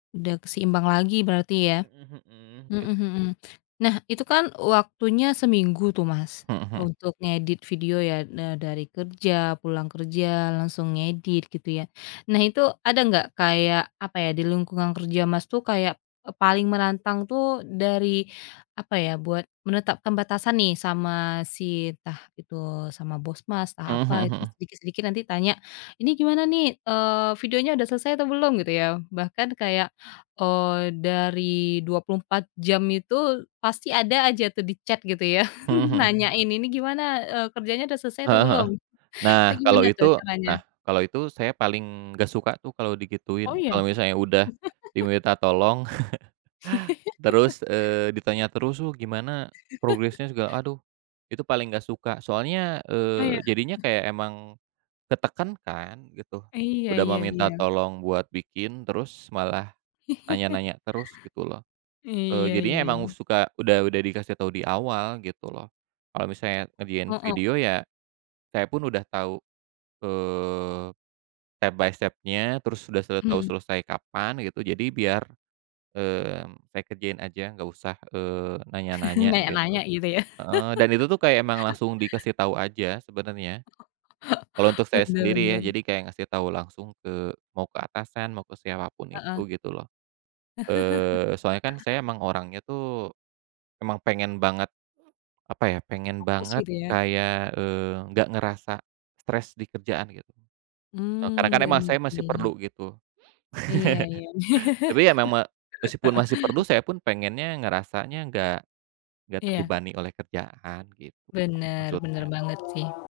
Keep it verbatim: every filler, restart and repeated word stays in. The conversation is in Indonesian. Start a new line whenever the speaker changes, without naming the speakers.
Udah keseimbang lagi berarti ya.
Mhm mhm. Git
Mhm mhm. Nah itu kan waktunya seminggu tuh Mas,
Mhm mhm.
untuk ngedit video ya, ne e dari kerja, pulang kerja langsung ngedit, gitu ya. Nah itu ada enggak kayak, apa ya, di lingkungan kerja Mas tuh kayak, e paling menantang tuh dari, apa ya, buat menetapkan batasan nih sama si entah itu sama bos Mas, entah
Mhm
apa itu
mhm.
sedikit-sedikit nanti tanya, "Ini gimana nih, eee, videonya udah selesai atau belum?" gitu ya. Bahkan kayak, eee, dari dua puluh empat jam itu pasti ada aja tuh di chat gitu ya,
Mmm mhm.
nanyain "Ini gimana, eee, kerjanya udah selesai atau
Heeh heeh.
belum?" atau
Nah kalo
"Gimana tuh
itu nah
caranya?".
kalo itu saya paling nggak suka tuh kalo
Oh
digituin.
iya?
Kalo misalnya udah diminta tolong, terus, eee, ditanya terus tuh "Gimana progresnya?" segala aduh, itu paling nggak suka. Soalnya,
Oh iya?
eee, jadinya
Eh.
kayak emang ketekan kan, gitu.
Iya
Udah mah
iya
minta
iya.
tolong buat bikin, terus malah nanya-nanya terus gitu loh. Eee,
Iya iya
jadinya emang
iya.
suka udah udah dikasih tahu di awal gitu loh. Kalau misalnya ngerjain
Heeh.
video ya, saya pun udah tahu, eee, step by step-nya, terus udah, eee, tahu
Mhm.
selesai kapan gitu jadi biar, eee, saya kerjain aja, nggak usah, eee, nanya-nanya,
Nanya nanya
gitu.
gitu ya?
Heeh. Dan itu tuh kayak emang langsung dikasih tahu aja sebenarnya. Kalau untuk saya
Benar
sendiri ya
benar.
jadi kayak ngasih tahu langsung ke mau ke atasan mau ke siapapun itu
Heeh.
gitu loh. Eee, soalnya kan saya emang orangnya tuh, emang pengen banget, apa ya, pengen
Fokus
banget
gitu ya.
kayak, eee, nggak ngerasa stres di kerjaan gitu. Eee, karena
Mmm,
kan emang
benar
saya masih
sih.
perlu gitu.
Iya iya ya.
Tapi ya memang meskipun masih perlu saya pun pengennya ngerasanya nggak nggak
Iya.
terbebani oleh kerjaan, gitu,
Benar benar
maksudnya.
banget sih.